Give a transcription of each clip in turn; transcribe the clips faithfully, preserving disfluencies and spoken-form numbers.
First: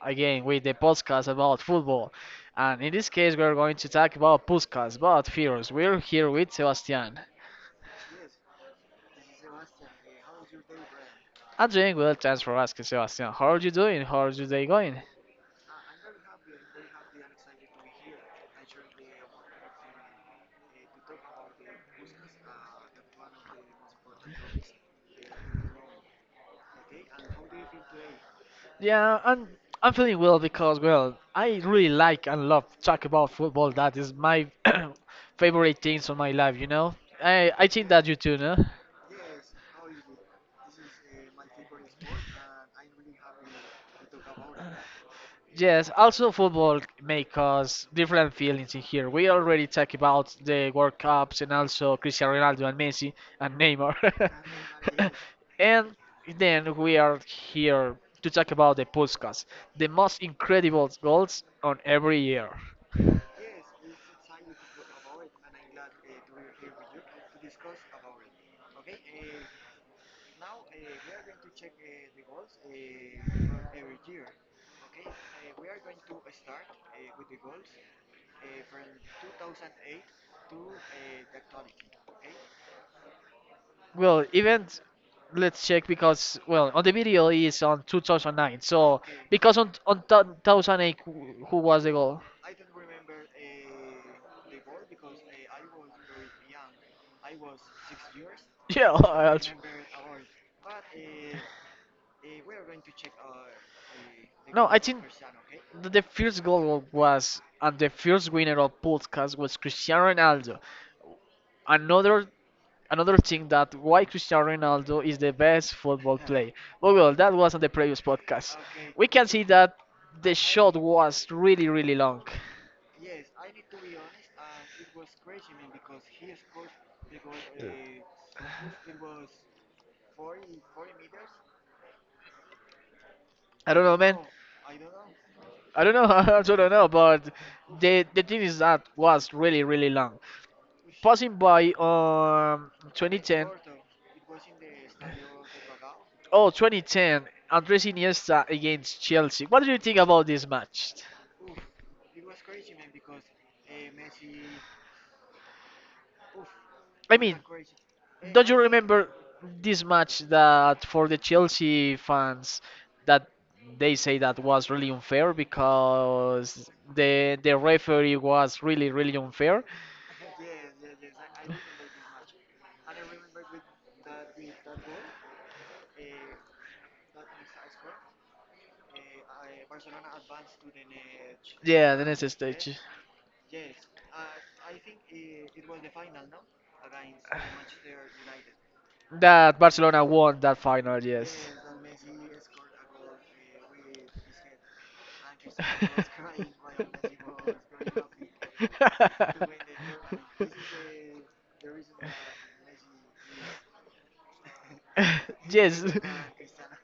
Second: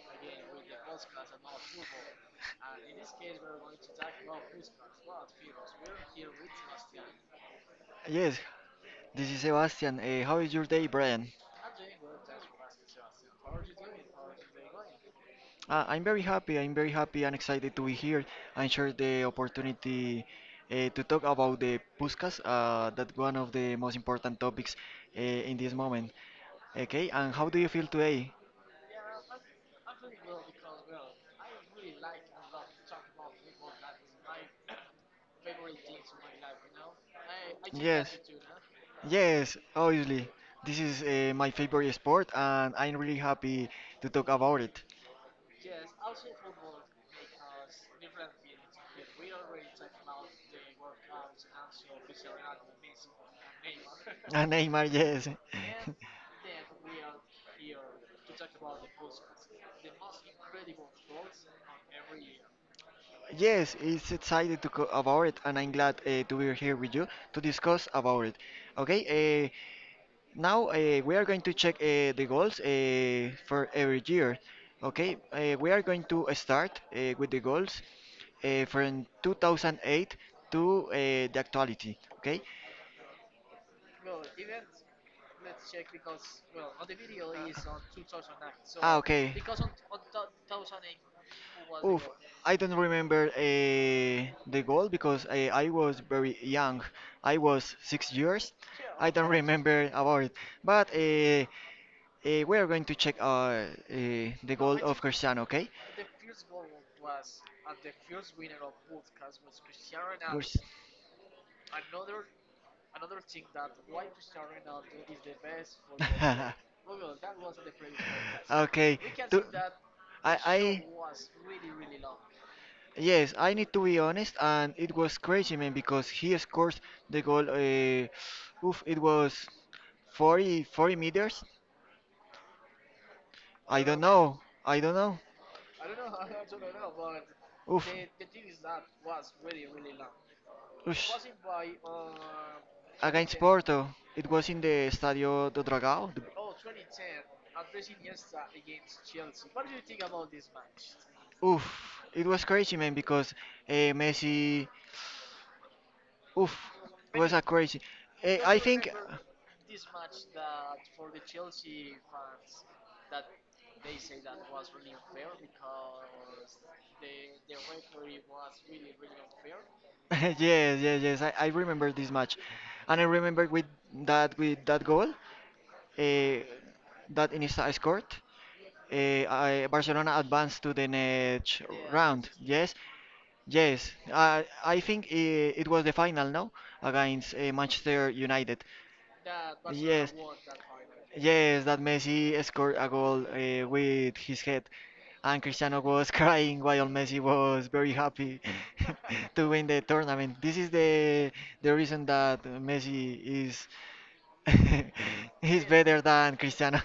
again with the podcast about football. And in this case, we're going to talk about Puskas, about Fears. We're here with Sebastian. Yes, this is Sebastian. Uh, how is your day, Brian? I'm doing well, thanks for asking, Sebastian. How are you doing? How is your day going? Uh, I'm very happy. I'm very happy and excited to be here and share the opportunity uh, to talk about the Puskas, uh, that one of the most important topics uh, in this moment. Okay, and how do you feel today? Yeah, I'm I'm feeling well because well, I really like and love talk about football. That is my favorite things on my life, you know. I I think that Yes, you too, no? yes, obviously. This is uh, my favorite sport, and I'm really happy to talk about it. Yes, also football may cause different feelings in here. We already talked about the World Cups and also Cristiano Ronaldo, Ronaldo and Messi and Neymar. Neymar. And Neymar, yes. And And then we are here to talk about the Puskas, the most incredible goals on every year. Yes, it's excited to go about it, and I'm glad uh, to be here with you to discuss about it. Okay, now uh, we are going to check uh, the goals uh, for every year. Okay, uh, we are going to start uh, with the goals uh, from two thousand eight to uh, the actuality. Okay. Well, even let's check because well, on the video is on two thousand nine. Ah, So okay. because on on two thousand eight, who who was the Oof, goal? I don't remember uh, the goal because I, I was very young. I was six years. Yeah, I don't I also. remember about it. But uh, Uh, we are going to check uh, uh, the No, goal I of think Cristiano, okay? th- the first goal was and the first winner of podcast was Cristiano Where's- Ronaldo. Another another thing that why Cristiano Ronaldo is the best football player. But well, that was on the previous podcast. okay. We can to- see that the I, shot I, was really really long. yes, I need to be honest, and it was crazy, man, because he scored the goal. Uh, oof, it was forty forty meters. I I don't know, don't man. know. I don't know. I don't know. I also don't know, but Oof. the the thing is that was really really long. Oosh. Passing by um Against twenty ten. Porto. It was in the Stadio do Dragão. The- Oh, twenty ten, Andres Iniesta against Chelsea. What do you think about this match? Oof, it was crazy, man, because uh, Messi. Oof, I was a mean, crazy. Eh, don't I you think. remember this match that for the Chelsea fans that they say that was really unfair because the the referee was really really unfair. Yes, yes, yes. I, I remember this match, and I remember with that with that goal, uh, that Iniesta scored. Uh, I, Barcelona advanced to the next Yeah, the round. next Yes, stage. yes, I I think it, it was the final, no? Against uh, Manchester United. That Barcelona Yes, won that final, yes. yes, that Messi scored a goal uh, with his head, and Cristiano was crying while Messi was very happy to win the tournament. This is the the reason that Messi is is Yes, better than Cristiano.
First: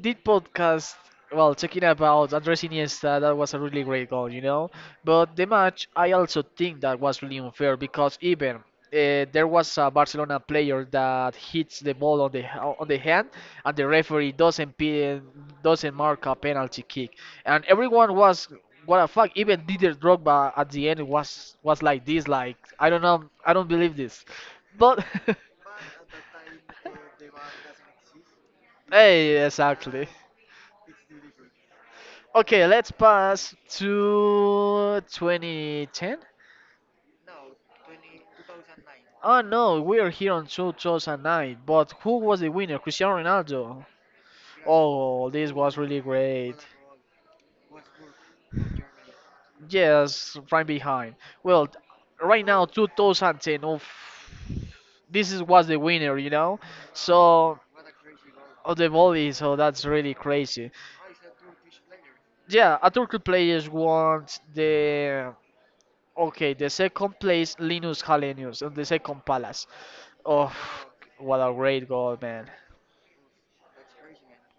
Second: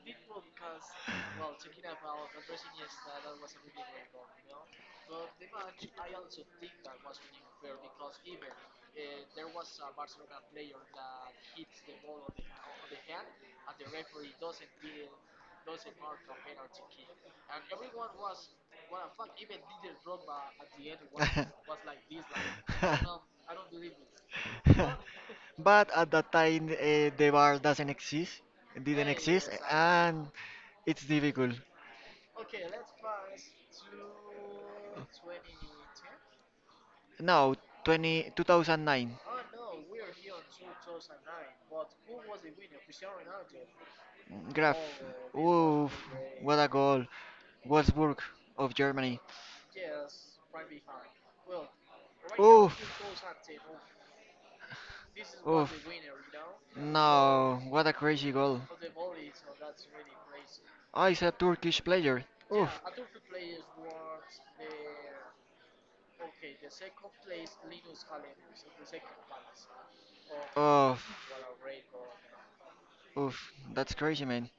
did podcast well talking about Andres Iniesta that was a really great goal, you know, but the match I also think that was really unfair because even uh, there was a Barcelona player that hits the ball on the on the hand and the referee doesn't pe- doesn't mark a penalty kick and everyone was what a fuck, even Didier Drogba at the end was was like this, like I don't know, I don't believe this. But But at that time, uh, the bar doesn't exist, it didn't hey, exist, exactly. and it's difficult. Okay, let's pass to twenty ten. Now, twenty, two thousand nine, Oh no, we are here on two thousand nine. But who was the winner? Cristiano Ronaldo. Graf, Oh, this was oof, really great. what a goal. Wolfsburg of Germany, Yes, right behind. Well, t- right now oof, two thousand ten. Oh, this is was oof, the winner, you know. So no, what a crazy goal. of the volley, so that's really crazy. Ah, it's a Turkish player, Yeah, oof, a Turkey players want the okay, the second place Linus Hallenius on the second palace. Oh, oof, what a great goal, man. oof, that's crazy, man.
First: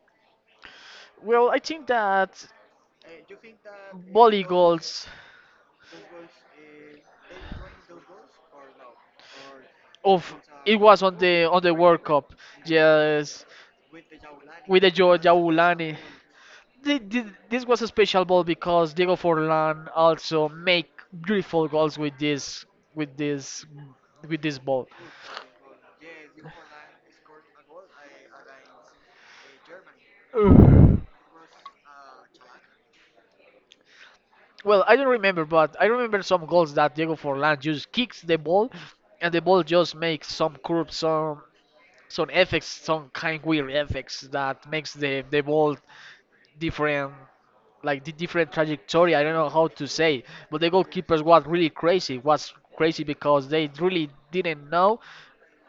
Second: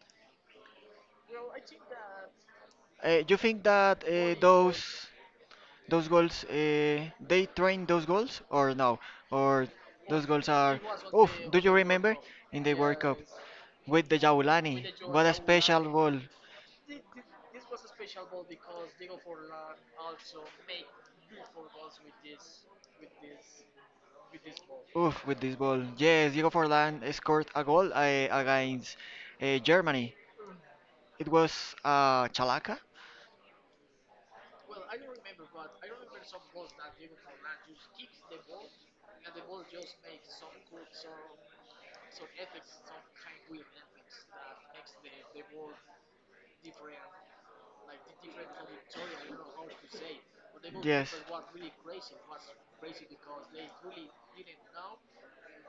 Well, I think that Uh, you think that uh, volley those goals Those goals, uh, they train those goals or no? Or those of goals are, it was on oof, the do on the you World remember Cup. in the World Cup Yes, with the Jaulani? with the Joe What a special Jaulani. goal. Thi- thi- This was a special ball because Diego Forlan also make beautiful goals with this with this with this ball. Oof, with this ball. Yes, Diego Forlan scored a goal uh, against uh, Germany. Ugh. It was uh, Chalaka. Well, I don't remember, but I remember some goals that Diego Forlan just kicks the ball, and the ball just makes some curve, some some effects, some kind weird effects that makes the the ball different, like the different trajectory. I don't know how to say, but the Yes. goalkeepers was really crazy. Was crazy because they really didn't know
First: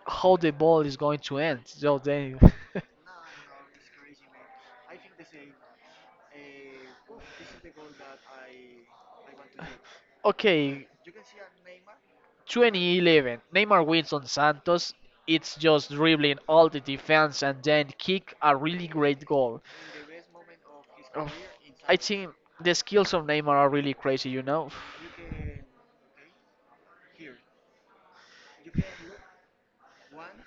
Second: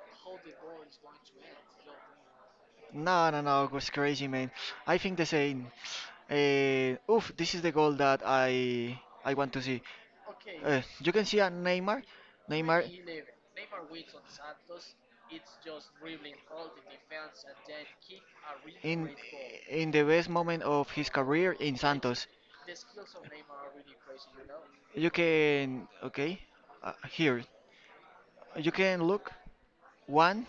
how the ball is going to end. So they, No, no, no, it was crazy, man. I think the same. Uh, oof, this is the goal that I I want to see. Uh, okay, You can see a Neymar, Neymar two thousand eleven, Neymar wins on Santos. It's just dribbling all the defense and then kick a really in great goal. in the best moment of his Oof, career in I Santos. think the skills of Neymar are really crazy, you know. You can okay uh, here. You can look one,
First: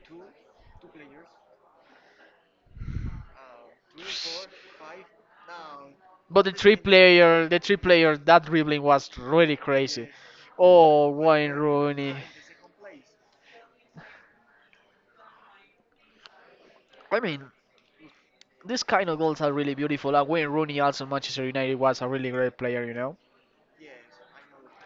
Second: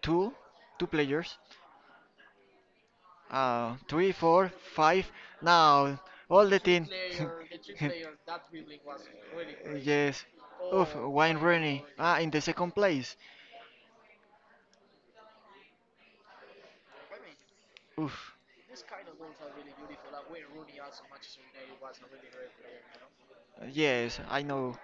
two, two players. Uh, three, four, five. Now But all the the three team. player, the three player, that dribbling was really Uh, crazy. yes. Oof, Oh, Wayne Wayne Rooney. Rooney. Ah, in the second place. I mean, Oof. these kind of goals are really beautiful. And Wayne Rooney also Manchester United was a really great player, you know. Yes, I know.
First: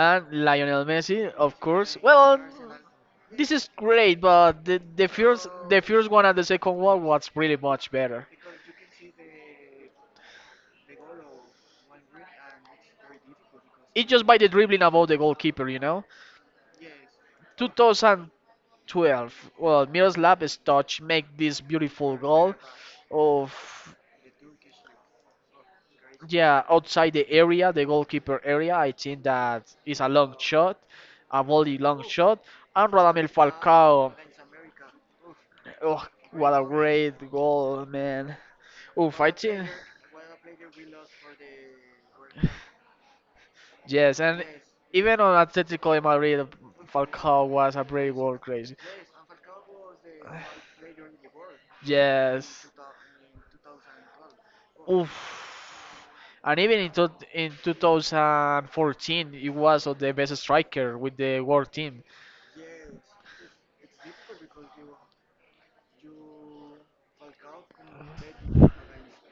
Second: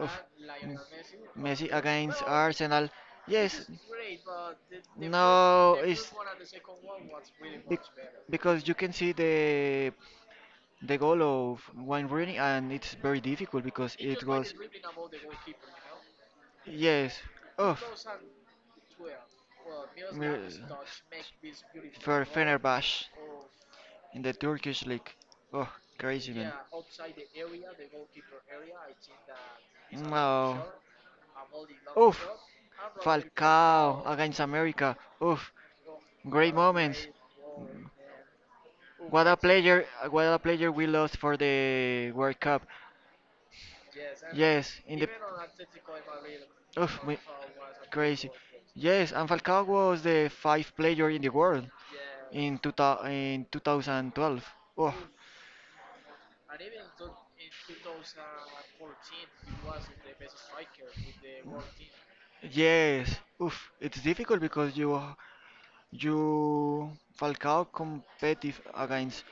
Oof. Mm. Lionel Messi, of Messi course. against Well, Arsenal. this Yes. is great, but the, the first No, the first it's one and the second one was really bec- much better. because you can see the the goal of Wayne Rooney and it's very difficult because It's it just by was the dribbling about the goalkeeper, you know. yes. Oof. two thousand, twelve. Well, Mi- Miroslav's touch make this beautiful For goal Fenerbahce of in the Turkish league. Oh, crazy man. yeah, outside the area, the goalkeeper area, I think that is a long No. shot, a volley long Oof. shot. And Radamel Falcao Falcao, against America. Oof, oh, what great a moments. great goal, man. Oof, What I a think, player! What a player we lost for the World Cup. yes, and Yes, in the even on Atletico de Madrid, oof, we- Falcao was a brave crazy. goal, crazy. Yes, and Falcao was the five player in the world in Yes, two thou- in twenty twelve. Oh, Oof. And even in, to in two thousand fourteen, he was on the best striker with the world team. yes. Oof, it's difficult because you you Falcao competitive against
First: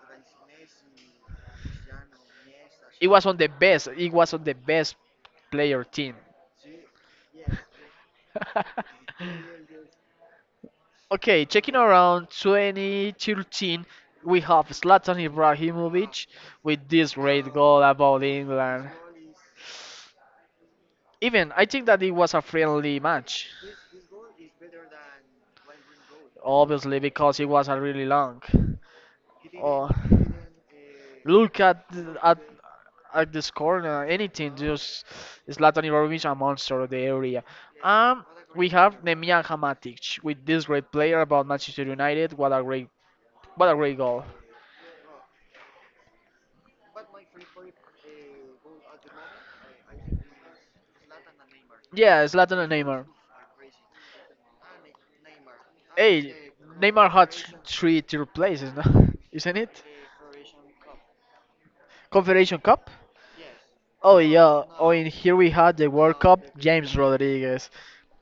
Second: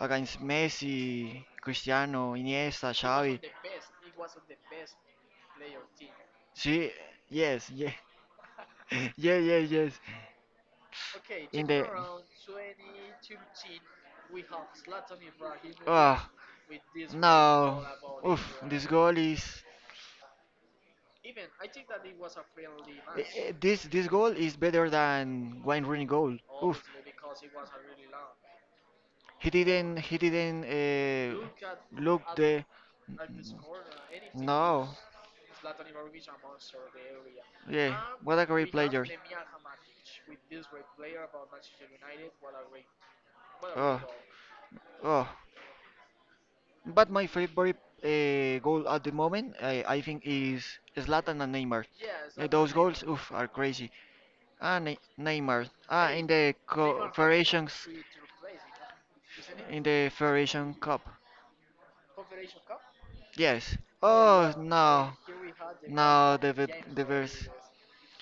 against Messi, Cristiano, Iniesta, He was on Xavi. the best. He was on the best player team. She, yes, yeah, yeah, yeah, yes. Okay, In checking the, oh. around twenty thirteen, we have Zlatan Ibrahimovic with this great goal No, about oof, this England. goal is, eh, Even I think that it was a friendly match, eh, this this goal is better than Wayne Rooney goal. Oof, obviously because it was a really long. He or didn't he didn't uh, look at th- at the, at this corner, anything. no, Just Zlatan Ibrahimovic, a monster of the area. yeah, Um, what a we great have player. Nemanja Matic with this great player about Manchester United. What a great, what a great Oh, goal. oh. But my favorite uh, goal at the moment, I, I think, is Zlatan and Neymar. Yeah, Uh, Zlatan ththose and goals, Neymar. oof, are crazy. Ah, ne Neymar. Ah, in Hey, the co Neymar had th- Federations, three third places, no? Isn't in it? the Federation Cup. Confederation Cup. Yes. Oh Oh yeah. Oh, and no, here we had the World no, Cup. the ve- James the verse. Rodriguez.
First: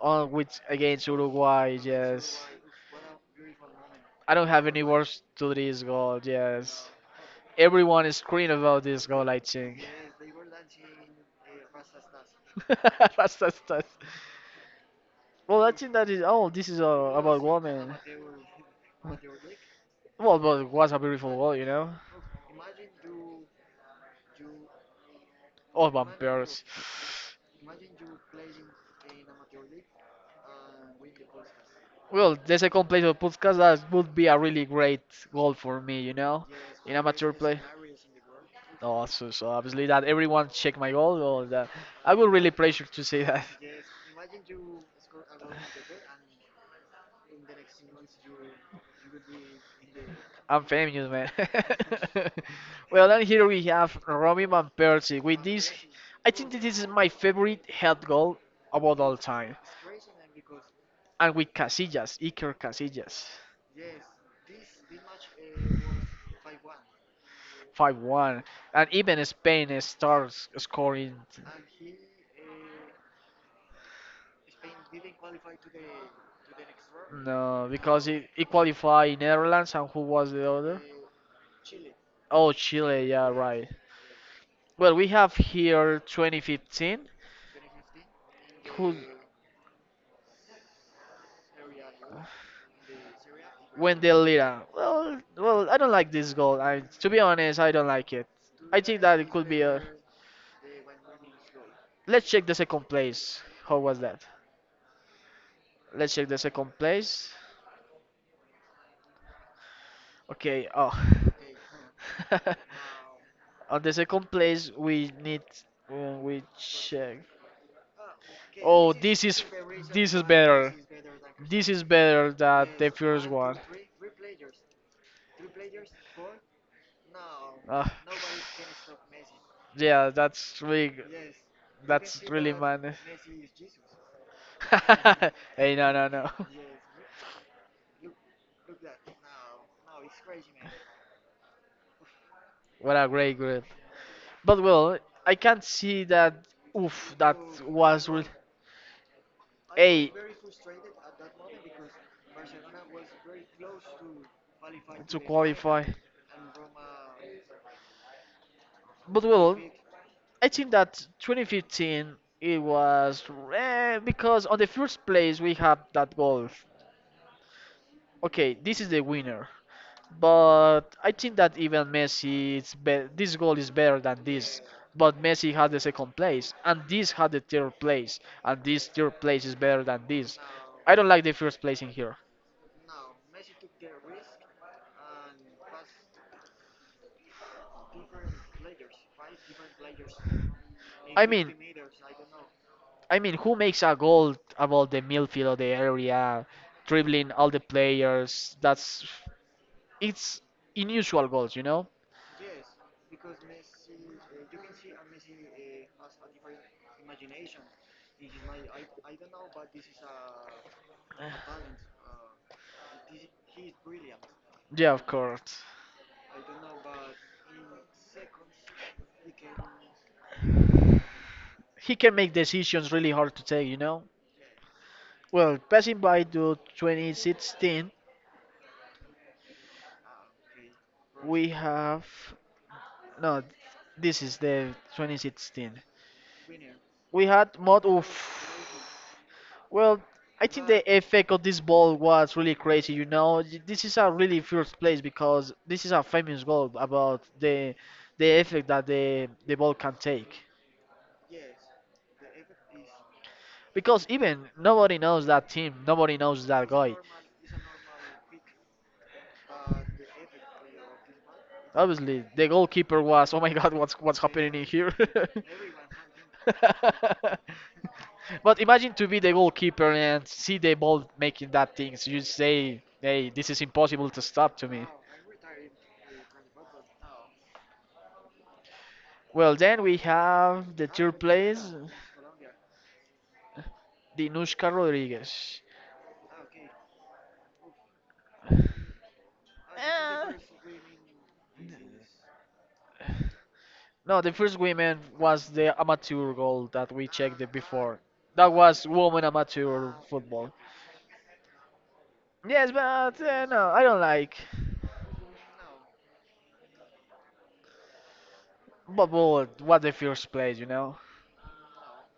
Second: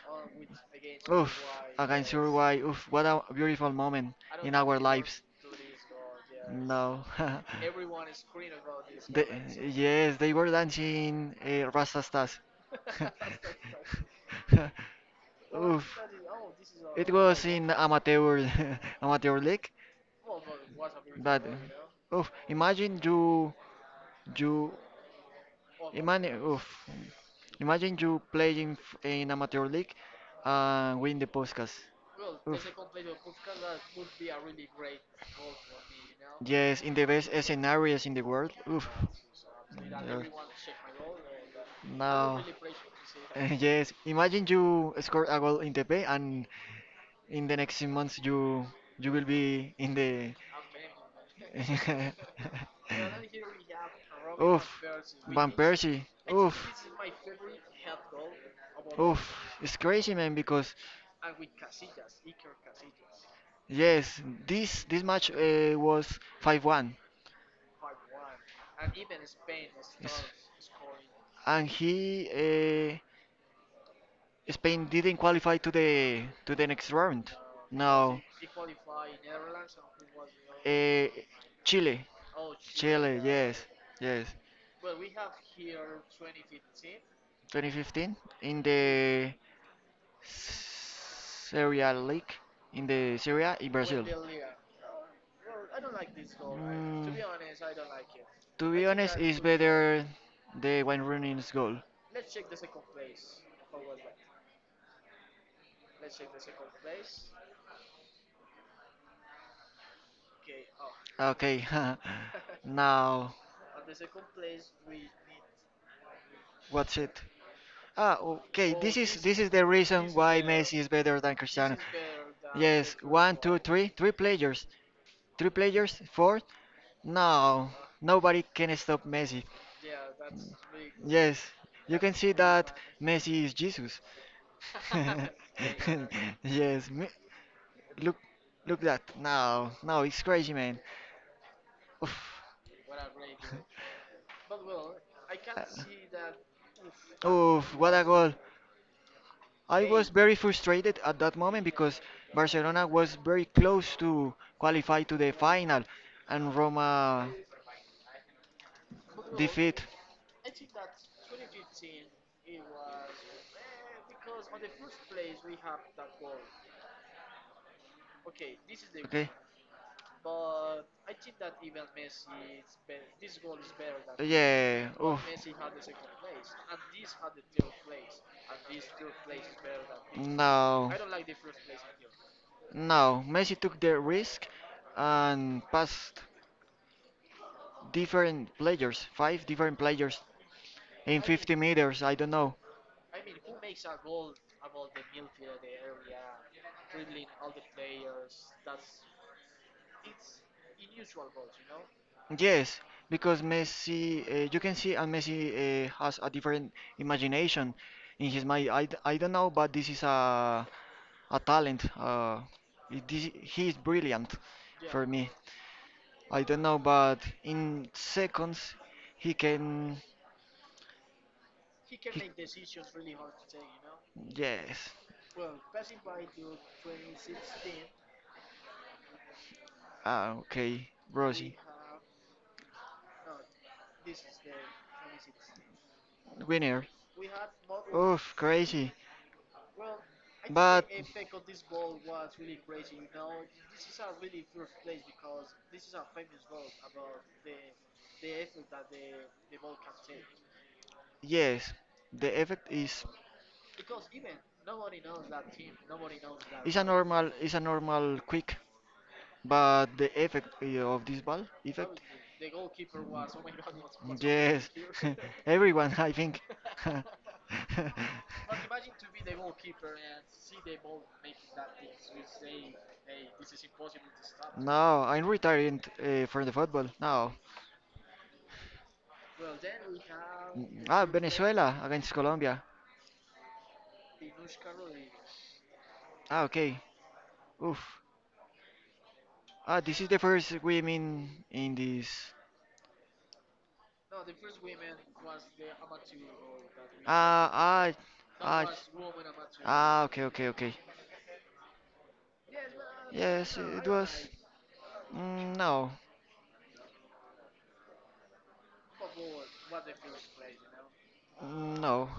On which against Oof, Uruguay. against Yes, Uruguay. Oof, what a beautiful moment I don't in have our any words lives. to this goal. Yes, No. everyone is screaming about this They, goal. I think. yes, they were dancing uh, Rastastas. That's, that's, that's. Well, I think Oof. that is. Oh, this is uh, It about was in women. amateur amateur league, Well, but it was a beautiful but goal, you know. oof, imagine you you Oh, Imagine, vampires. oof, imagine you playing f- in amateur league and win the podcast. Well, the Oof. second place of podcast that would be a really great goal for me, you know, Yes, in in the best amateur play. scenarios in the world. Oof. Oh, so, so obviously that Yeah. everyone check my goal. Well, that I would Now, really pressure to say that. yes, imagine you score a goal in the pay and in the next months you you will be in the. I'm famous, man. Well, and here we have Robin Van Oof. Persie. With Van this, Persie. I think that Oof. this is my favorite head goal about all Oof, time. it's crazy, man. Because And with Casillas, Iker Casillas, yes, this this match uh, was five one. five one. And even Spain It's- starts scoring. And he uh, Spain didn't qualify to the to the next round. No, because No, it it qualified Netherlands, and who was the other? uh, Chile. Oh, Chile, Chile, yeah, yes, right. yes. Well, we have here twenty fifteen. twenty fifteen in Who? the Serie A League, in the Serie A in Brazil. Wendell Lira. Well, well, I don't like this goal. I, to Mm, be honest, I don't like it. to I be think honest, that it it's could be a. better the Wayne Rooney's goal. Let's check the second place. How was that? Let's check the second place. Okay. Oh, Okay, now on the second place we need uh, we what's check. it? Ah, okay. Oh, This Oh, is this this is is is the reason this is why better. Messi is better than This This Cristiano. is better than the Yes, first one, two, one. Cristiano. Three, three players, three players, four. No, Uh, nobody can stop Messi. yeah, that's really g- Yes, you can that's see really that man. Messi is Jesus. Hey, no, no, no. Yes, me- look, look that. Now, now it's crazy, man. Oof. What a great grade. But well, I can't see that. Oof, that Oof, what a was really goal. I was a very frustrated at that moment because Barcelona was very close to qualify to to the qualify. final and Roma But well, defeat. I think that twenty fifteen it was eh, because on the first place we have that goal. Okay, Okay. this is the winner. But I think that even Messi, it's be- this goal is better than this. Yeah, oof. But Messi had the second place, and this had the third place, and this third place is better than this. No. I don't like the first place in here. No, Messi took the risk and passed different players, five different players in I fifty mean, meters. I don't know. I mean, who makes a goal about the midfield of the area, dribbling all the players? That's it's unusual goals, you know. Yes, because Messi, uh, you can see, and Messi uh, has a different imagination in his mind. I, d- I don't know, but this is a a talent. Uh, it- this, he is brilliant Yeah, for of me. course. I don't know, but in seconds he can. He can make decisions really hard to take, you know. Yes. Well, passing by to twenty sixteen, Ah, okay, We, we Rosie, have no. This is the twenty sixteen. winner. We had mod. Oof, crazy. Oof. Well, I think the But effect of this ball was really crazy. You know, Y- this is a really first place because this is a famous goal about the the effect that the the ball can take. yes, the effect is Because even nobody knows that team, nobody knows that is a guy. normal is a normal quick, but the effect uh, of this ball effect. Obviously, the goalkeeper was, oh my God, what's what's happening in Yes, here? everyone, I think. But imagine to be the goalkeeper and see the ball making that things. You say, hey, this is impossible to stop to me. No, I'm retiring uh, from the football now. Well, then we have Mm, the ah, third place, Venezuela against Colombia. Dinushka Rodriguez. Ah, okay. Oof. Ah, this is the Eh, first women in this. no, the first women was the amateur goal that we checked Ah, it ah, before. That ah, was women amateur ah, okay, okay, football. okay. Yes, but uh, Yes, no, I it don't was. like. Mm, no, But what what the first place, you know? mm, no.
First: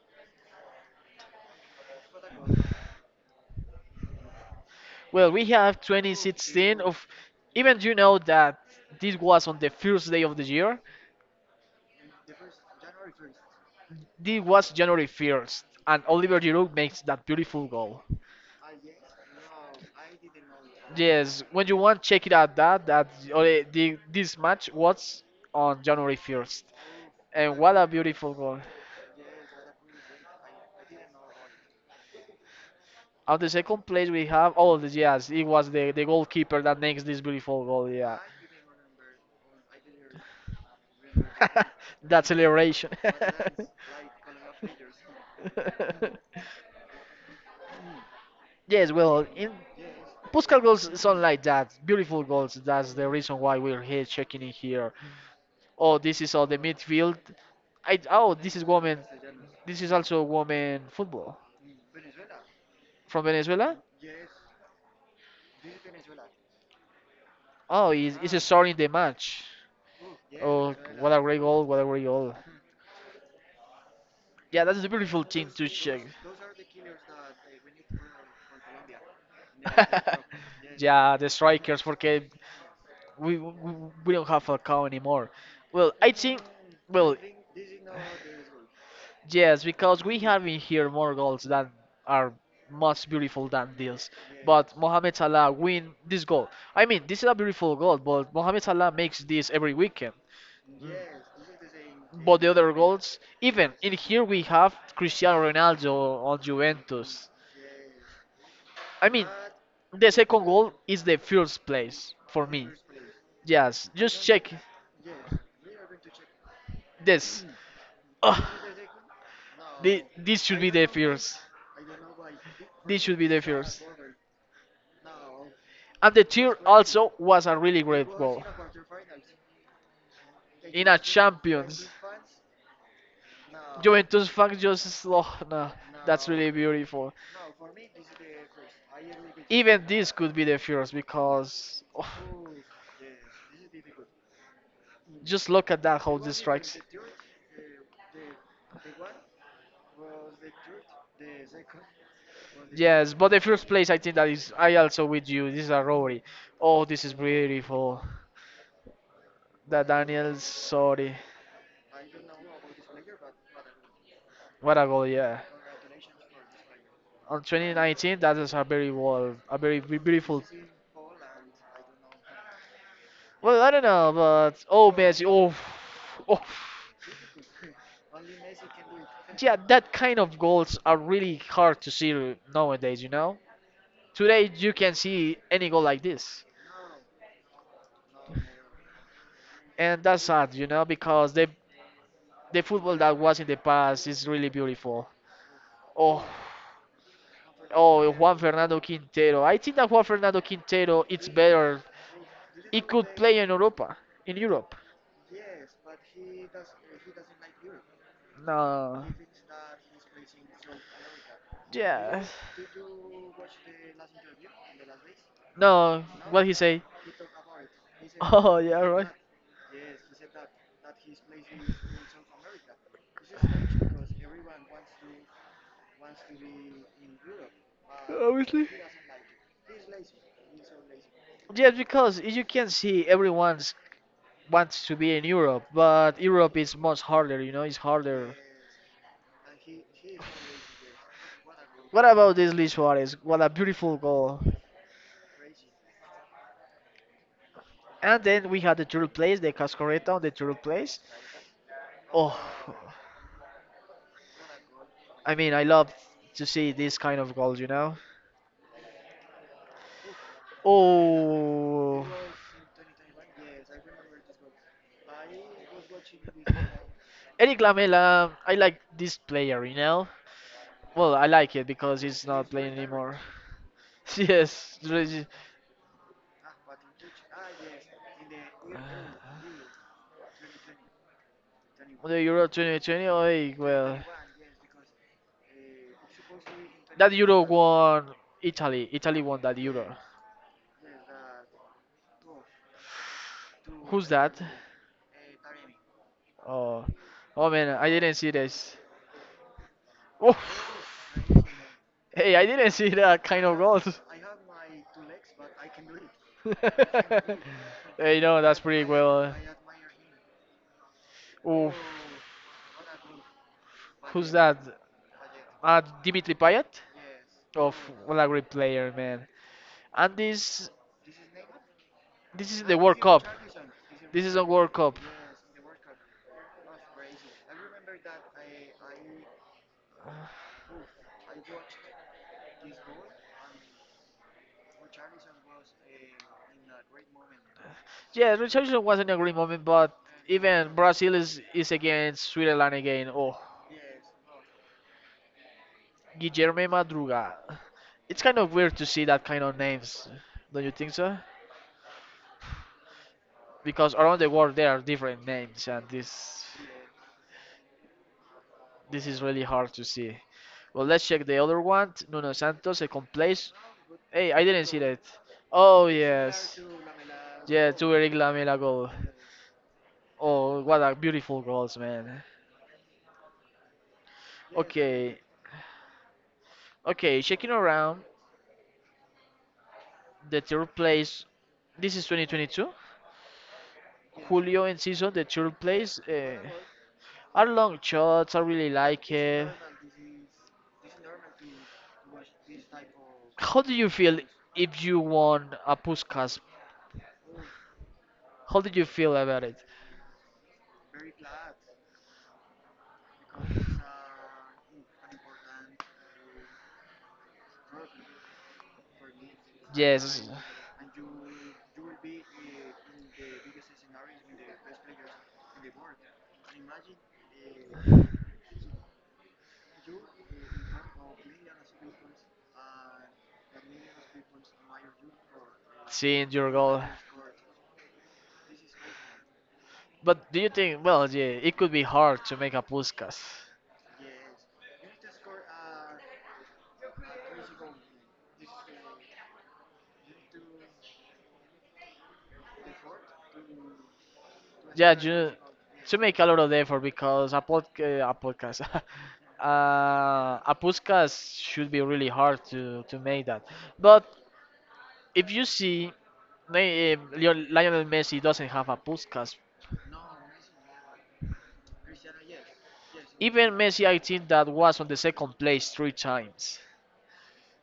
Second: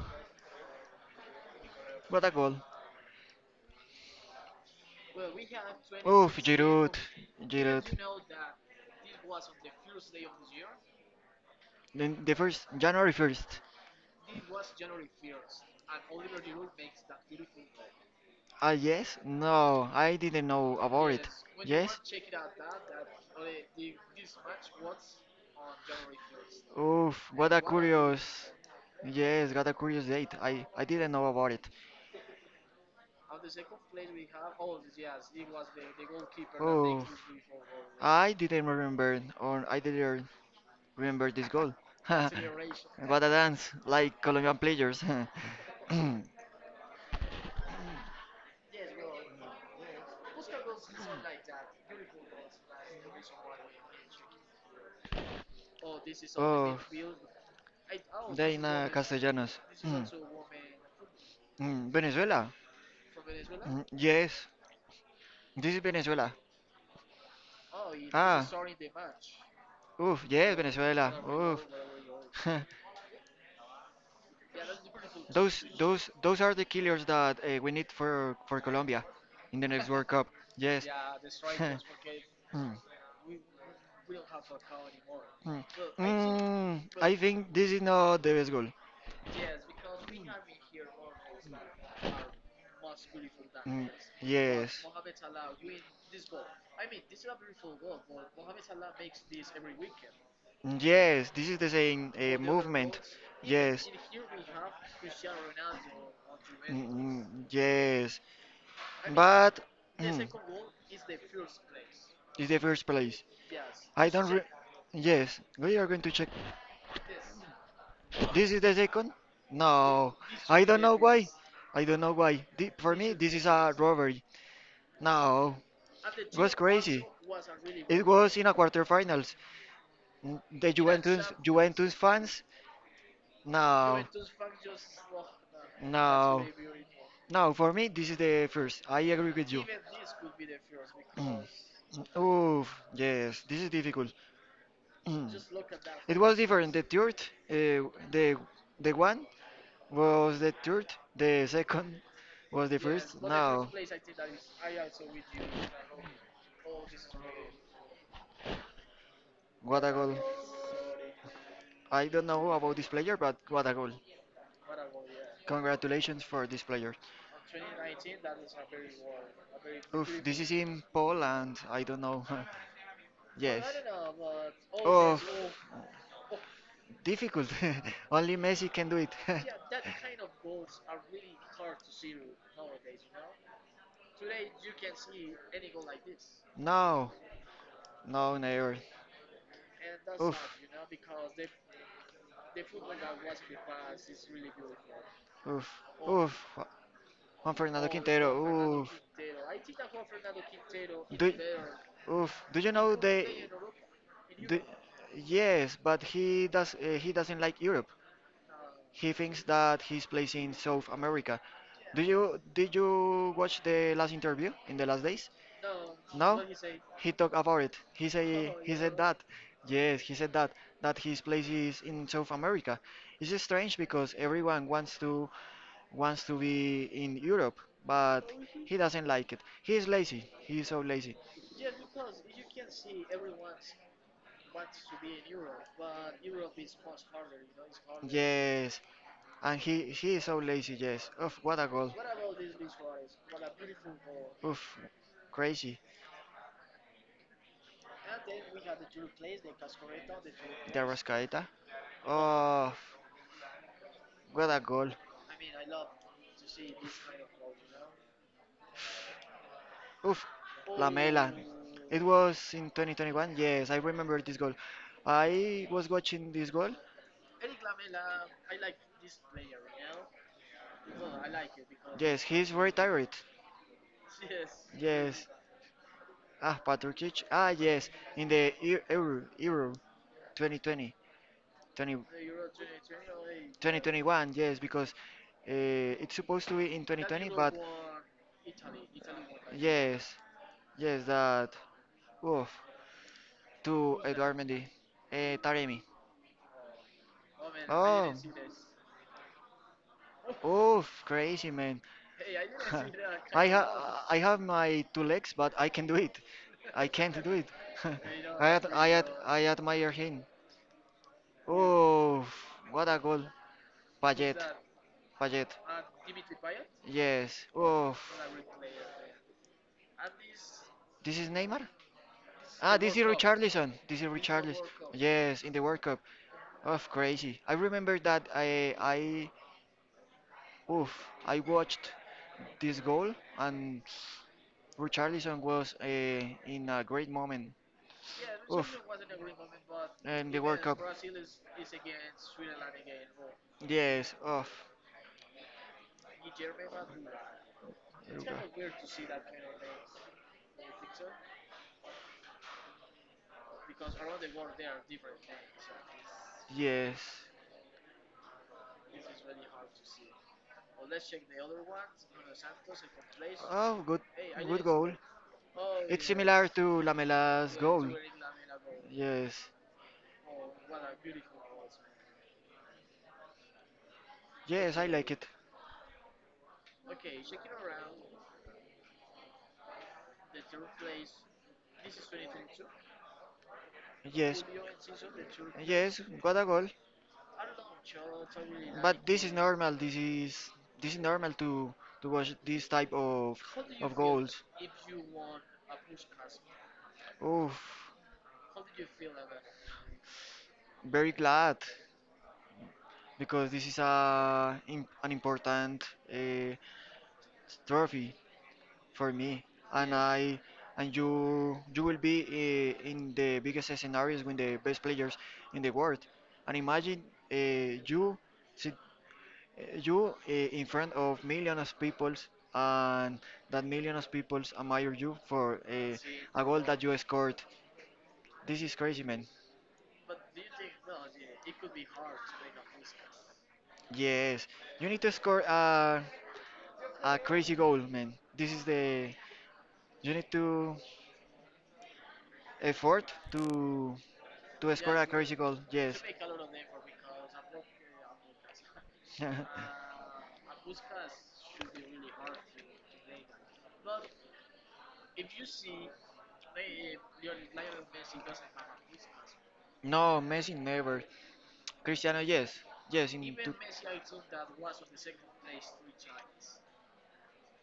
What a goal. Well, we have Oof, twenty sixteen Giroud, of. Even Giroud. you know that this was on the first day of the year. The, the first, January first. This was January first, and Oliver Giroud makes that beautiful goal. Ah, yes? No, I didn't know about it. Yes, when you Yes? want check it out that that or the, the- this match was on January first. Oof, what And a what a beautiful curious. goal. Yes, got a curious date. I, I didn't know about it. On the second place we have oh the yes, it was the, the goalkeeper that makes Oh, this beautiful goal, yeah. I didn't remember, or I didn't remember this goal. That celebration. What a dance, like Colombian players. Yes, well, in Puskas goals sound like that. Beautiful goals. That's the reason why we're here checking in here. Oh, this is all the Oh, midfield. I oh this is Dana woman. Castellanos. This is Mm, also woman football mm, Venezuela. from Venezuela. Mm, yes, this is Venezuela. Oh, he's, he's Ah, starting the match. oof, yes, Oh, what Venezuela. a great goal! Oof. What a great goal! Yeah, that's a beautiful thing Those to check. Those those are the killers that uh, we need for for Colombia in the next World Cup. Yes. Yeah, the strikers, porque Mm, we, we we don't have Falcao anymore. mm. Well, I think, Mm, well, I think this is not the best goal. yes, because we have in here more goals that are much beautiful than Mm, this. But yes. Mohamed Salah win this goal. I mean, this is a beautiful goal, but Mohamed Salah makes this every weekend. Mm. Yes, this is the same uh, But the other movement. goals, even Yes. in here we have Cristiano Ronaldo on Mm, mm, Juventus. yes. I mean, But. the Mm, second goal is the first place for it's the me. first place. Yes, I just don't re- check Yes, we are going to check. this. Ugh, This is the second? thi- No. this should I be don't the know why. first. I don't know why. Thi- For This me, should be this the is a first. robbery. No. And the It was third crazy. also was a really It great was goal. in a quarterfinals. N- The In a Juventus Champions. Juventus fans? No. Juventus fans just oh, no, that's No. really beautiful. No, for me, this is the first. I agree with you. Even this could be the first Mm. because oh, Oof, yes, this is difficult. Mm. just look at that how It was this different. strikes. The third, uh, the the one was the third. The second was the Yes, first. but the first Now, place I think that is I also with you. This is a robbery. Oh, this is beautiful. what That a goal! Daniel, sorry. I don't know about this player, but what a goal! What a goal, yeah. Congratulations for this player. On twenty nineteen, that is a very wall, a very be- Oof, this beautiful. is in Poland. I don't know. Well, Yes. I don't know, but oh, Oh, Messi, oh, oh. difficult. Only Messi can do it. Yeah, that kind of goals are really hard to see nowadays. You know, today you can see any goal like this, No, no, never. and that's sad. Oof, You know, because the the football that was in the past is really beautiful. oof, Oh, oof. Juan Fernando oh, Quintero, Juan Fernando oof. Quintero. I think that Juan Fernando Quintero, it's Do, better. oof. Do you He know could play in they? Europa, in Do, Europe. yes, but he does. Uh, he doesn't like Europe. No. He thinks that he's plays in South America. Do Yeah. you did you watch the last interview in the last days? No, No? what he say? He talked about it. He say Oh he yeah, said right. that. Yes, he said that that his place is in South America. It's just strange because everyone wants to wants to be in Europe, but Obviously. he doesn't like it. He is lazy. He is so lazy. Yes, because you can see everyone wants to be in Europe, but Europe is much harder. You know, it's harder. Yes, and he he is so lazy. Yes. Oh, what a goal! What about this Luis Suarez? What a beautiful goal! Oof, crazy. And then we had the third place, the Cascoreta on the third The place. Rascaeta. Oh, Oh, what a goal. I mean, I love to see these kind of goals. You know. Oof, Lamela. It Oh. was in twenty twenty-one. Yes, I remember this goal. I was watching this goal. Eric Lamela, I like this player, you know? Well, I like it because Yes, he's not he's playing retired. anymore. yes. really. Yes. Ah, Patrick. Ah, yes. In the Eu- Euro, Euro twenty twenty, The Euro twenty twenty, oh, well. twenty twenty-one. Yes, because uh, it's supposed to be in That twenty twenty, Euro but won Italy. Italy won that Euro. yes, yes, that oof. To Who's that? Eduardo Mendy. Eh, Taremi. Oh, oh man, I Oh. didn't see this. Oh, Oof. Crazy, man. hey, I didn't see that kind I of goals. ha I have my two legs, but I can do it. I can't do it. hey, no, I that's ad pretty I ad well. uh, I admire him. Oof. Oof. What a goal. Who's Payet. that? Payet. Uh, Dimitri Payet? Yes. Of Oof. what a great player, man. And this This is Neymar? this is Ah, the this World is Cup. Richarlison. This is This is a Richarlison. World Cup. Yes, in the World Cup. Oof, crazy. I remember that I I oof, I watched this goal, and Richarlison was uh, in a great moment. Yeah, Oof, Richardson wasn't a great moment, but and the World even Cup. Brazil is, is against Switzerland again. Oh, Yes, oof. Guilherme Madruga. It's kind of weird to see that kind of names, don't you think so? Because around the world there are different names, and this Yes. this is really hard to see. Well, let's check the other one. Nuno Santos, second place. Oh, good, Hey, I good didn't see goal. that. Oh, It's similar yes. to Lamela's Yeah, goal. to Eric Lamela goal. Yes. Oh, what a beautiful goals, man. Yes, I like Okay, it. okay, checking around the third place. This is twenty twenty-two. Yes. Julio in season, the third place. Yes, what Uh, a goal. I Are long shots. I really But like this is it. normal. This is this is normal to to watch this type of How do you of feel goals. if you won a Puskas? Oof, How did you feel about it? very glad because this is a im- an important uh, trophy for me, and Yes. I and you you will be uh, in the biggest scenarios with the best players in the world. And imagine uh, you sit uh, you uh, in front of millions of peoples and that millions of peoples admire you for uh, Seeing a your goal that goal. you scored. This is crazy, man. But do you think? Well, yeah, it could be hard to make a podcast. Yes, you need to score a, a crazy goal, man. This is the you need to effort to to Yeah, score a you crazy goal. to Yes. make a lot of effort because a pod, uh, a podcast, uh, a podcast should be really hard to to No, make that. But if you see, Li- eh, Leo- Lionel Messi doesn't have a podcast. Messi never. Cristiano, yes. Yes, in Even two. Messi, I think that was on the second place three times.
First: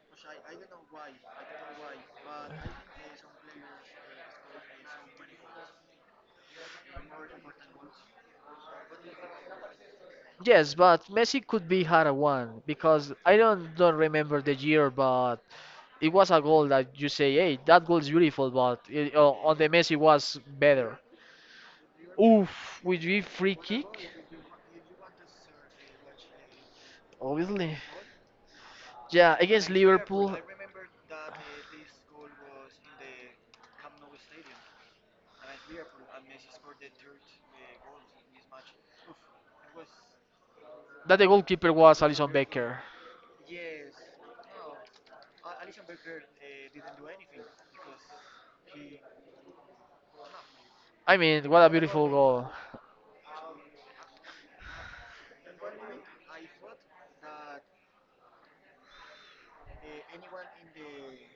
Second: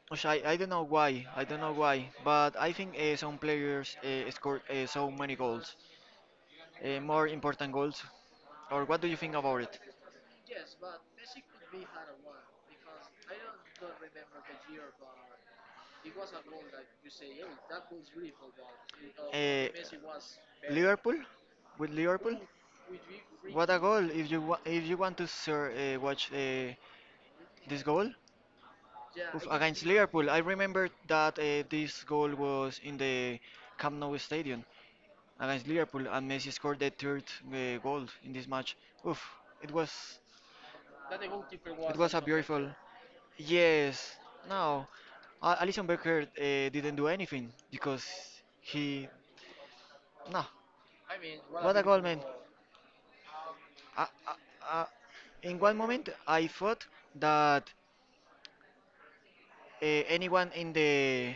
Which I, I don't know why, I don't know why, but I think uh, some players uh, scored uh, so many goals, uh, more important goals. Or what do you think about it? Yes, but Messi could be had a one because I don't don't remember the year, but it was a goal that you say, hey, that goal is beautiful, but it, uh, on the Uh, Messi was better. Liverpool? With Liverpool? Oof, would be free What a goal! kick, If you wa- if you want to sir, uh, watch uh, obviously. this goal. Yeah, Oof, against against Liverpool, Liverpool, I remember that uh, this goal was in the Camp Nou Stadium against Liverpool, and Messi scored the third uh, goal in this match. Oof, it was that the goalkeeper It was was a Alison beautiful. Becker. Yes. No, uh, Alison Becker uh, didn't do anything because he. No. I mean, what a What a goal, beautiful man. goal. Uh, uh, uh, in one moment, I thought that uh, anyone in the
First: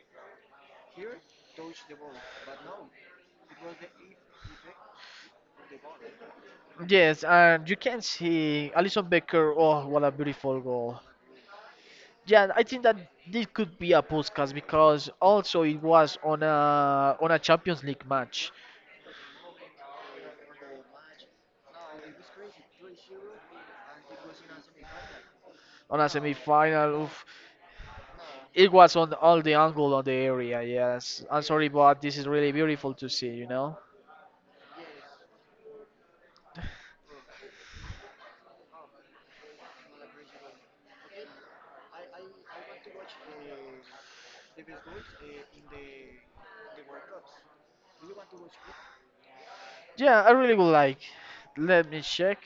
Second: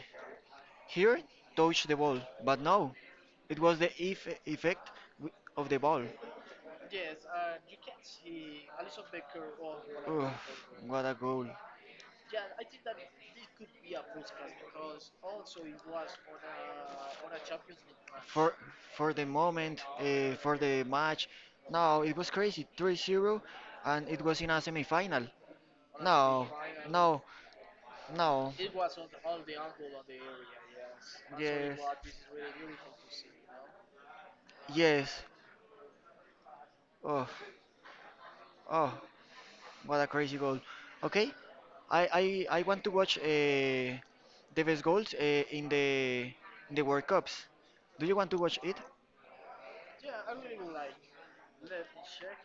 here touched the ball, but no, it was the eff effect wi- of the ball. Yes, and you can see Alison Becker. Oh, what a Ugh, beautiful goal. what a goal! Yeah, I think that this could be a podcast because also it was on a on a Champions League match. For for the moment uh, for the match. No, it was crazy, three zero, and it was in a semifinal. On a No, semi-final. no, Oof. no. It was on all the angle on the area. Yes, I'm sorry, Yes, but this is really beautiful to see. You know. yes. Oh, oh, what a crazy goal. Okay, i i, I want to watch uh, the best goals uh, in the in the world cups. Do you want to watch it? Yeah, I really would like. Let me check.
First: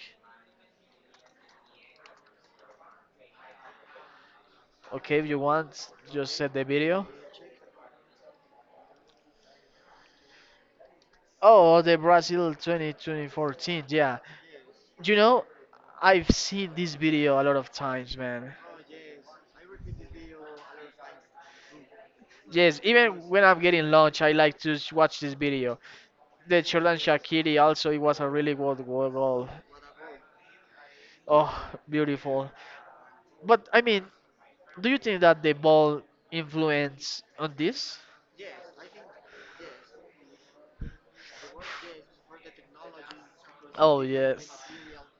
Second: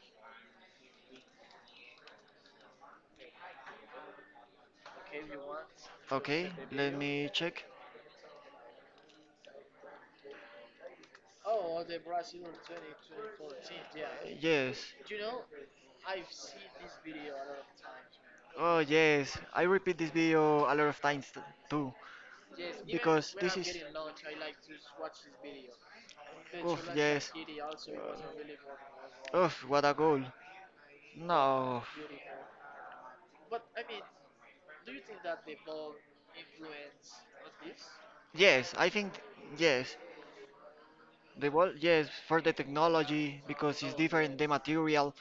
Okay, if you want, just Okay, set the let video. me check. Oh, the Brazil twenty twenty fourteen. Yeah, Yes. you know, I've seen this video a lot of times, man. Oh, yes. I repeat this video a lot of times t- too, Yes, even because when this I'm is. getting lunch, I like to s- watch this video. The Oh, Cholan yes. Shakiri also, it was a really good goal. Well. goal. Oh, what a goal. Oh, No. beautiful. But I mean, do you think that the ball influence on this? Yes, I think yes. The ball, yes, for the technology because it's Oh different, the yes. material.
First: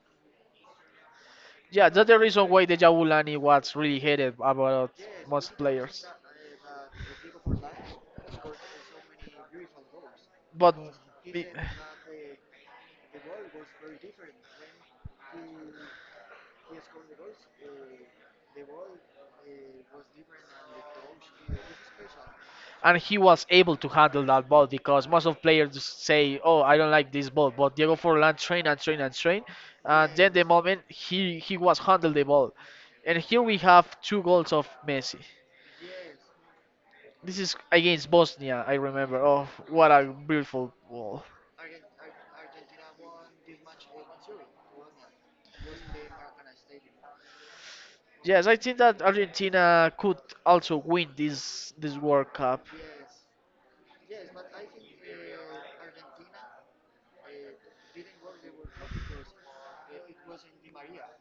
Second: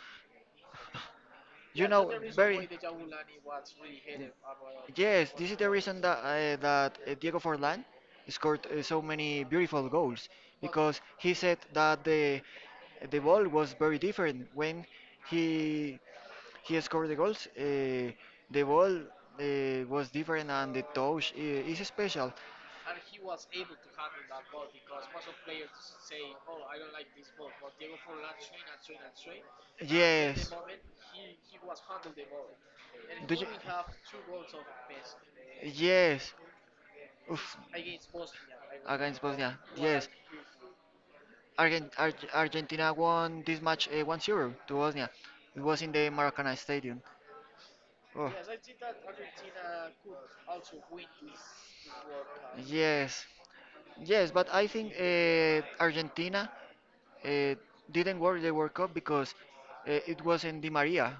You Yeah, that's know, the reason very. why Why? Deja Vu Lani was really hated about Yes, this most is the reason players. that uh, that uh, Diego Forlan scored uh, so many beautiful goals But because he be- said that the the ball was very different when he he scored the goals. Uh, the ball uh, was different and the touch uh, is special. and he was able to handle that ball because most of players say, "Oh, I don't like this ball," but Diego Forlan trained and trained and trained, and then the Yes. moment he he was handled the ball, and Do here you- we have two goals of Messi. Yes. This is Oof. against Bosnia, I remember. Against Oh, Bosnia. what a Yes. beautiful goal. Argen- Arge- Argentina won this match uh, one zero to Bosnia. It was in the Maracanã Stadium. Oh. Yes, I think that Argentina could also win this this World Cup. Yes, yes, but I think uh, Argentina uh, didn't win the World Cup because uh, it wasn't Di Maria.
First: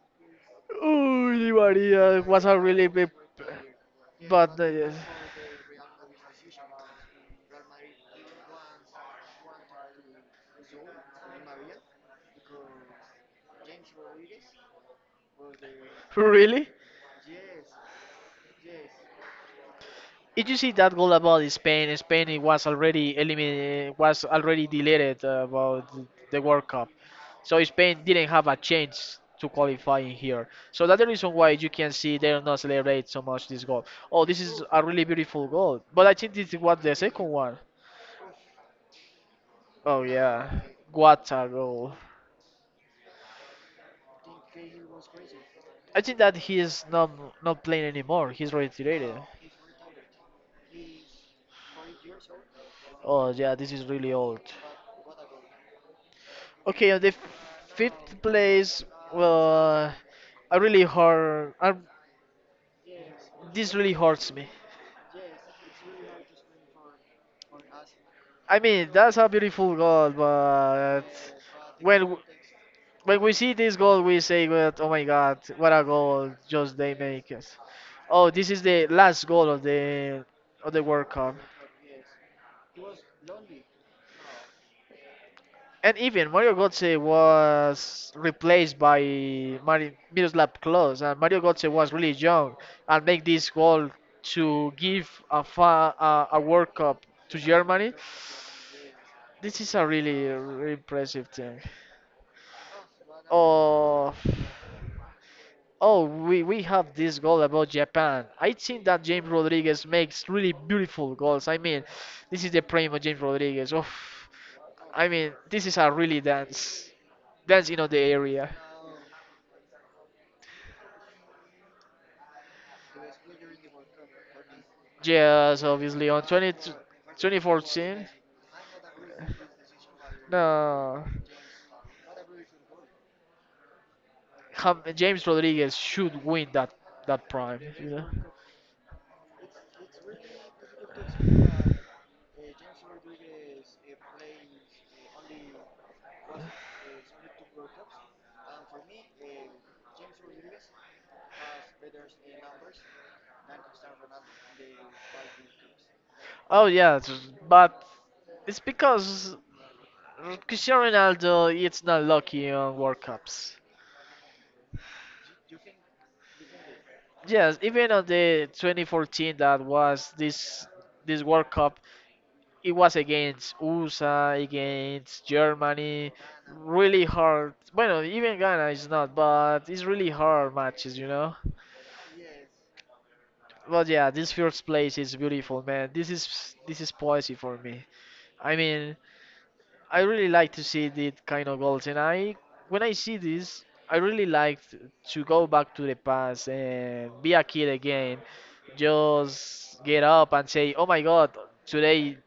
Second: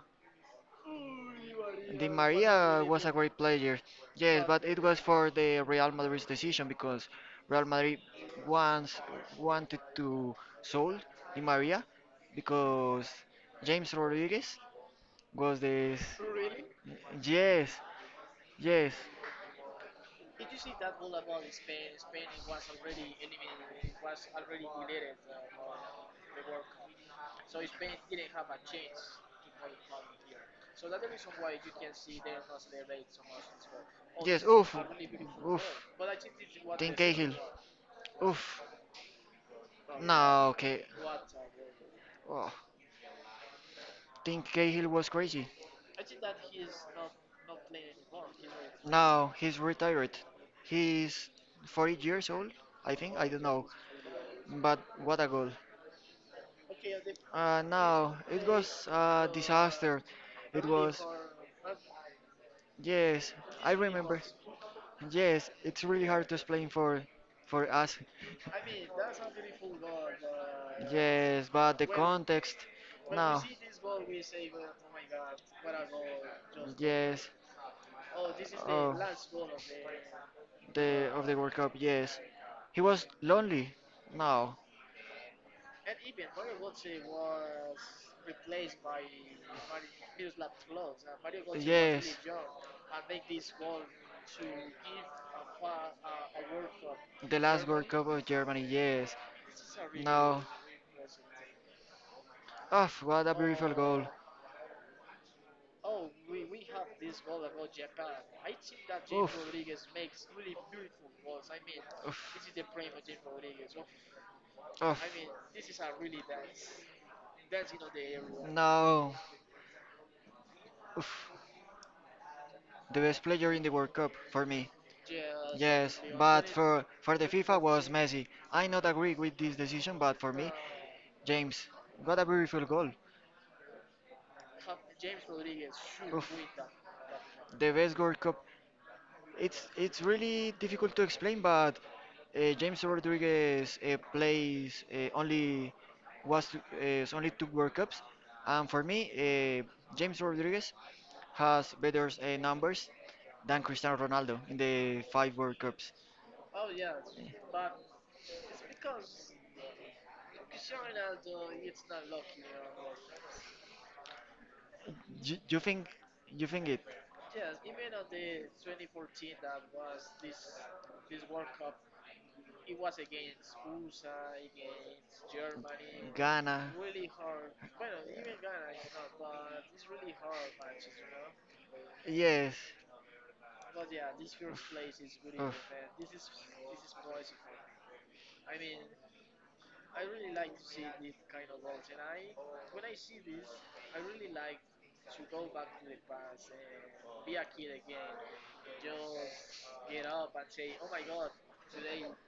Oh, Di Di Maria it was a Maria really was big, a great player, yes, but but uh, it yes. was for the Real Madrid's decision because Real Madrid once wanted to sold Di Maria because James Rodriguez was this. Really? Yes, yes, Did you see that goal about Spain? Spain it was already eliminated, was already deleted uh, about the World Cup, so Spain didn't have a chance to qualify in here. So that's the reason why you can see they do not celebrate so much this goal. Oh, this yes. is Oof, a really beautiful goal, oof. but I think this was Tim the second Cahill, one. oof. Oh No, yeah, okay. what a goal! Oh, Tim Cahill was crazy. I think that he is not not playing anymore. He's retired. Now he's retired. He's forty years old, I think. I Oh don't yeah, know. this is really old. But what a goal. Okay, on the Uh, now fifth it place, was a well, disaster. I It really was, hurt. I, yes, I this really remember. hurts me. Yes, it's really hard to explain for for us. I mean, that's a beautiful goal, but Yes, but the when w- context. when we Now, see this goal, we say, well, "Oh my God, what a goal! Just they yes, make it." Oh, this is the Oh, last goal of the of the World the of the Cup. World Cup, yes. He was lonely. No. And even Mario Götze was replaced by Mari- Miroslav Klose, and Mario Götze was really Yes. young and make this goal to give a, fa- a, a World Cup to The last World Germany. Cup of Germany, yes. This is a really, No. really impressive thing. Oh, what a beautiful goal. Oh, oh, we, we have this goal about Japan. I think that James Oof. Rodriguez makes really beautiful goals. I mean, Oof. this is the prime of James Rodriguez. Oh, Oof. I mean, this is a really dance, dance in the area. No. Oof. The best player in the World Cup for me. Yes, Yes, obviously on but twenty for for the twenty FIFA was fourteen. Messi. I not agree with this decision, but for me, No, James, what a beautiful goal. Ham- James Rodriguez should Oof. win that that prime. The You best know? World Cup It's it's really difficult to explain, but uh, James Rodriguez uh, plays uh, only was uh, only two World Cups, and for me, uh, James Rodriguez has better uh, numbers than Cristiano Ronaldo in the five World Cups. Oh yeah, it's- but it's because Cristiano Ronaldo it's not lucky on World Cups. Do you think you think it? Yes, even on the twenty fourteen that was this this World Cup, it was against U S A, against Germany, Ghana. really hard. Well, even Ghana is not, but it's really hard matches, you know. Yes. But yeah, this first place is beautiful, Oof. man. This is this is poesy for me. I mean, I really like to see these kind of goals, and I when I see this, I really like to go back to the past and be a kid again. Just get up and say, "Oh my God, today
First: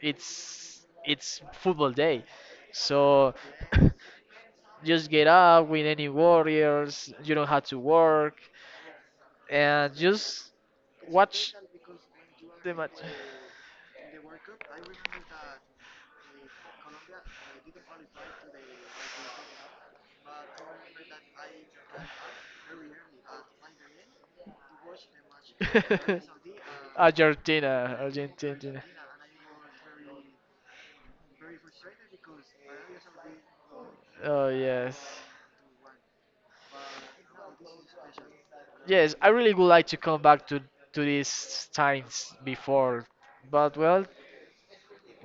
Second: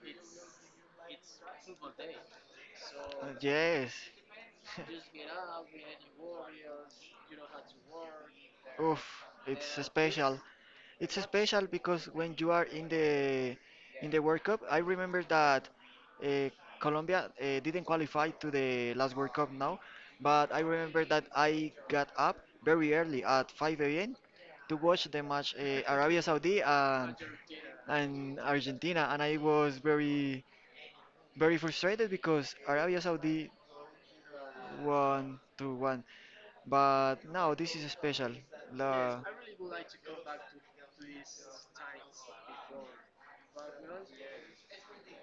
it's it's football day. So Yes. just get up with any warriors, you don't have to work Oof. It's and special. just It's watch special because when you are the in match. the in the World Cup, I remember that uh, Colombia uh, didn't qualify to the last World Cup now, but I remember that I got up very early at five a m to watch the match uh, Arabia Saudi and Argentina, and Argentina. Argentina, and I was very very frustrated because Arabia Saudi Oh yes. won to one, but now this is special. Yes, La- I really would like to come back to to these times before, but well,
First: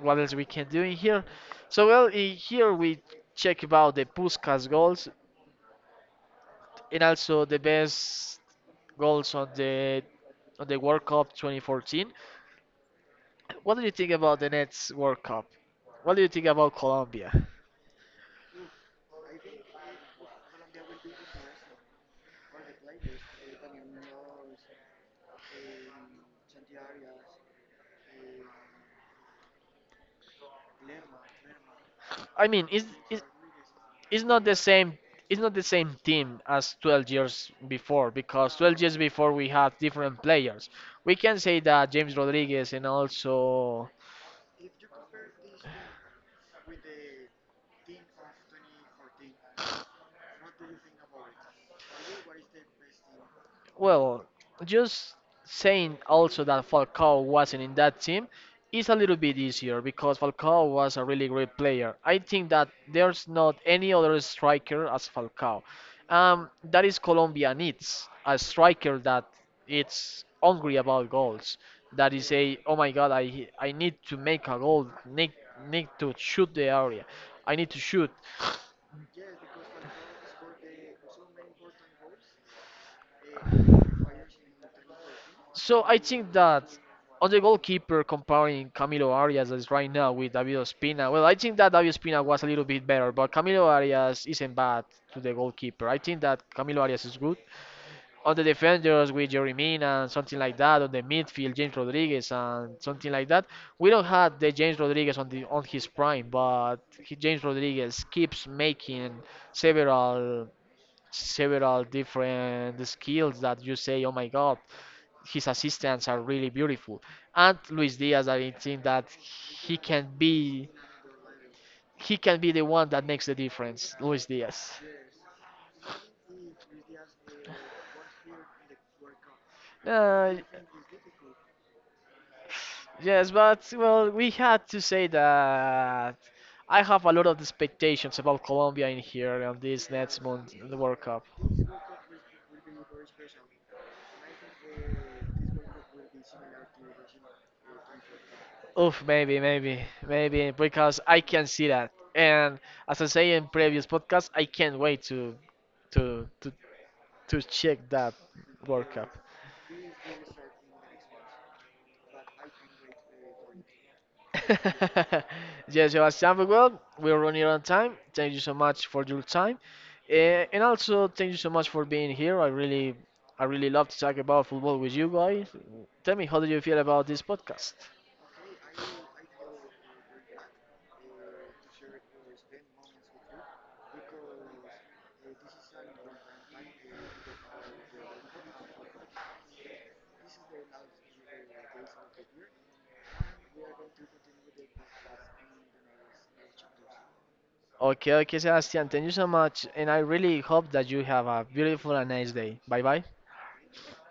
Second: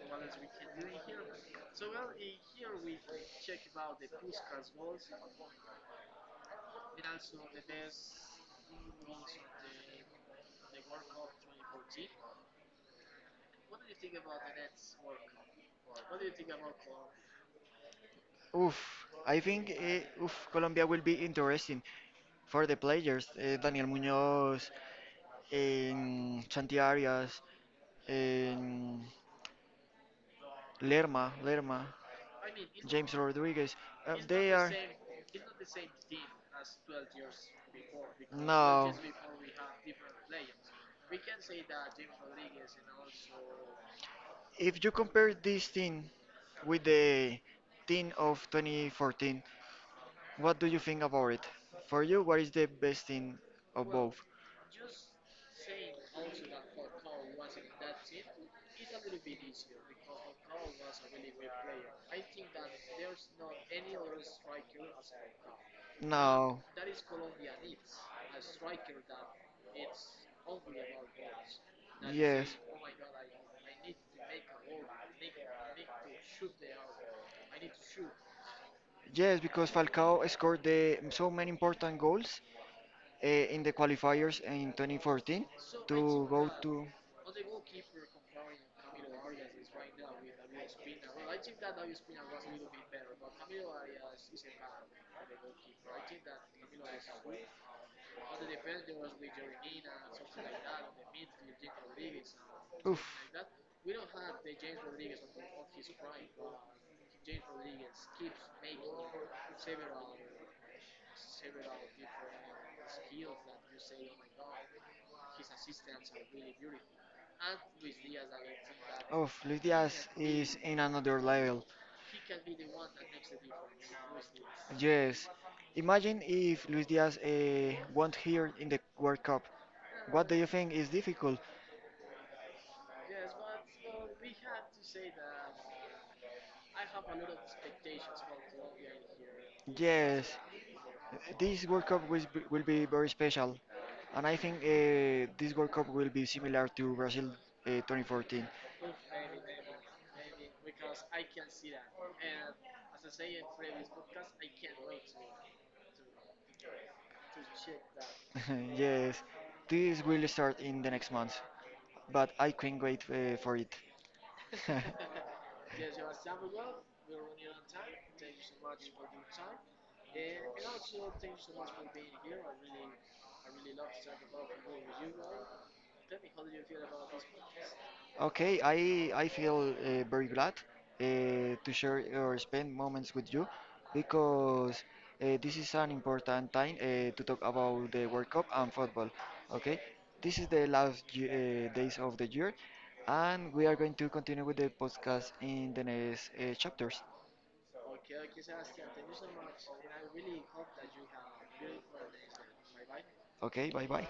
what else we can do in here? So well, in here we check about the Puskas goals and also the best goals on the on the World Cup twenty fourteen. What do you think about the next World Cup? What do you think about Colombia? Oof, I think uh, oof, Colombia will be interesting for the players. Uh, Daniel Muñoz, in Chanti Arias, in Lerma, Lerma, I mean, is James is Rodriguez. Uh, it's not they the are same it's not the same team as twelve years before because twelve no. years before we had different players. We can say that James Rodriguez and also. If you compare this team with the team of twenty fourteen, what do you think about it? For you, what is the best team of both? Well, just saying also that Falcao wasn't in that team is a little bit easier because Falcao was a really great player. I think that there's not any other striker as Falcao. Um, No. That is Colombia needs a striker that it's hungry about goals. That is Yes. a oh my god, I I need to make a goal, need need to shoot the area, I need to shoot. Yes, because Falcao scored the, so many important goals uh, in the qualifiers in twenty fourteen So I to think go that to. on the goalkeeper, comparing Camilo Arias as right now with David Ospina, well, I think that David Ospina was a little bit better, but Camilo Arias isn't bad to the goalkeeper. I think that Camilo Arias is good. On the defenders with Jerry Mina and something like that, on the midfield, James Rodriguez and something like Oof. that. We don't have the James Rodriguez on the on his prime, but he, James Rodriguez keeps making several several different skills that you say, oh my god, his assistants are really beautiful. And Luis Diaz, I think that Oof, Luis he Diaz can is be in another level. he can be the one that makes the difference. Luis Diaz. Yes. Imagine if Luis Diaz uh, won't here in the World Cup. What Uh, do you think is difficult? yes, but well, we had to say that I have a lot of expectations about Colombia in here on this next Yes, month, in the World Cup. this World Cup will be, will be very special, and I think uh, this World Cup will be similar to Brazil uh, twenty fourteen. Oof, maybe, maybe, maybe, because I can see that. And as I say in previous podcasts, I can't wait to to to, to check that World Cup. Yes, this will start in the next month, but I can't wait uh, for it. yes, Sebastian, very well, we're running out of time. Thank you so much for your time. Eh, and also thank you so much for being here. I really, I really love to talk about football with you guys. Tell me, how do you feel about this podcast? Okay, I I feel uh, very glad uh, to share or spend moments with you because uh, this is an important time uh, to talk about the World Cup and football. Okay, this is the last ye- uh, days of the year, and we are going to continue with the podcast in the next uh, chapters. Okay, okay, Sebastian, thank you so much, and I really hope that you have a beautiful and nice day. Bye bye. Okay, bye bye.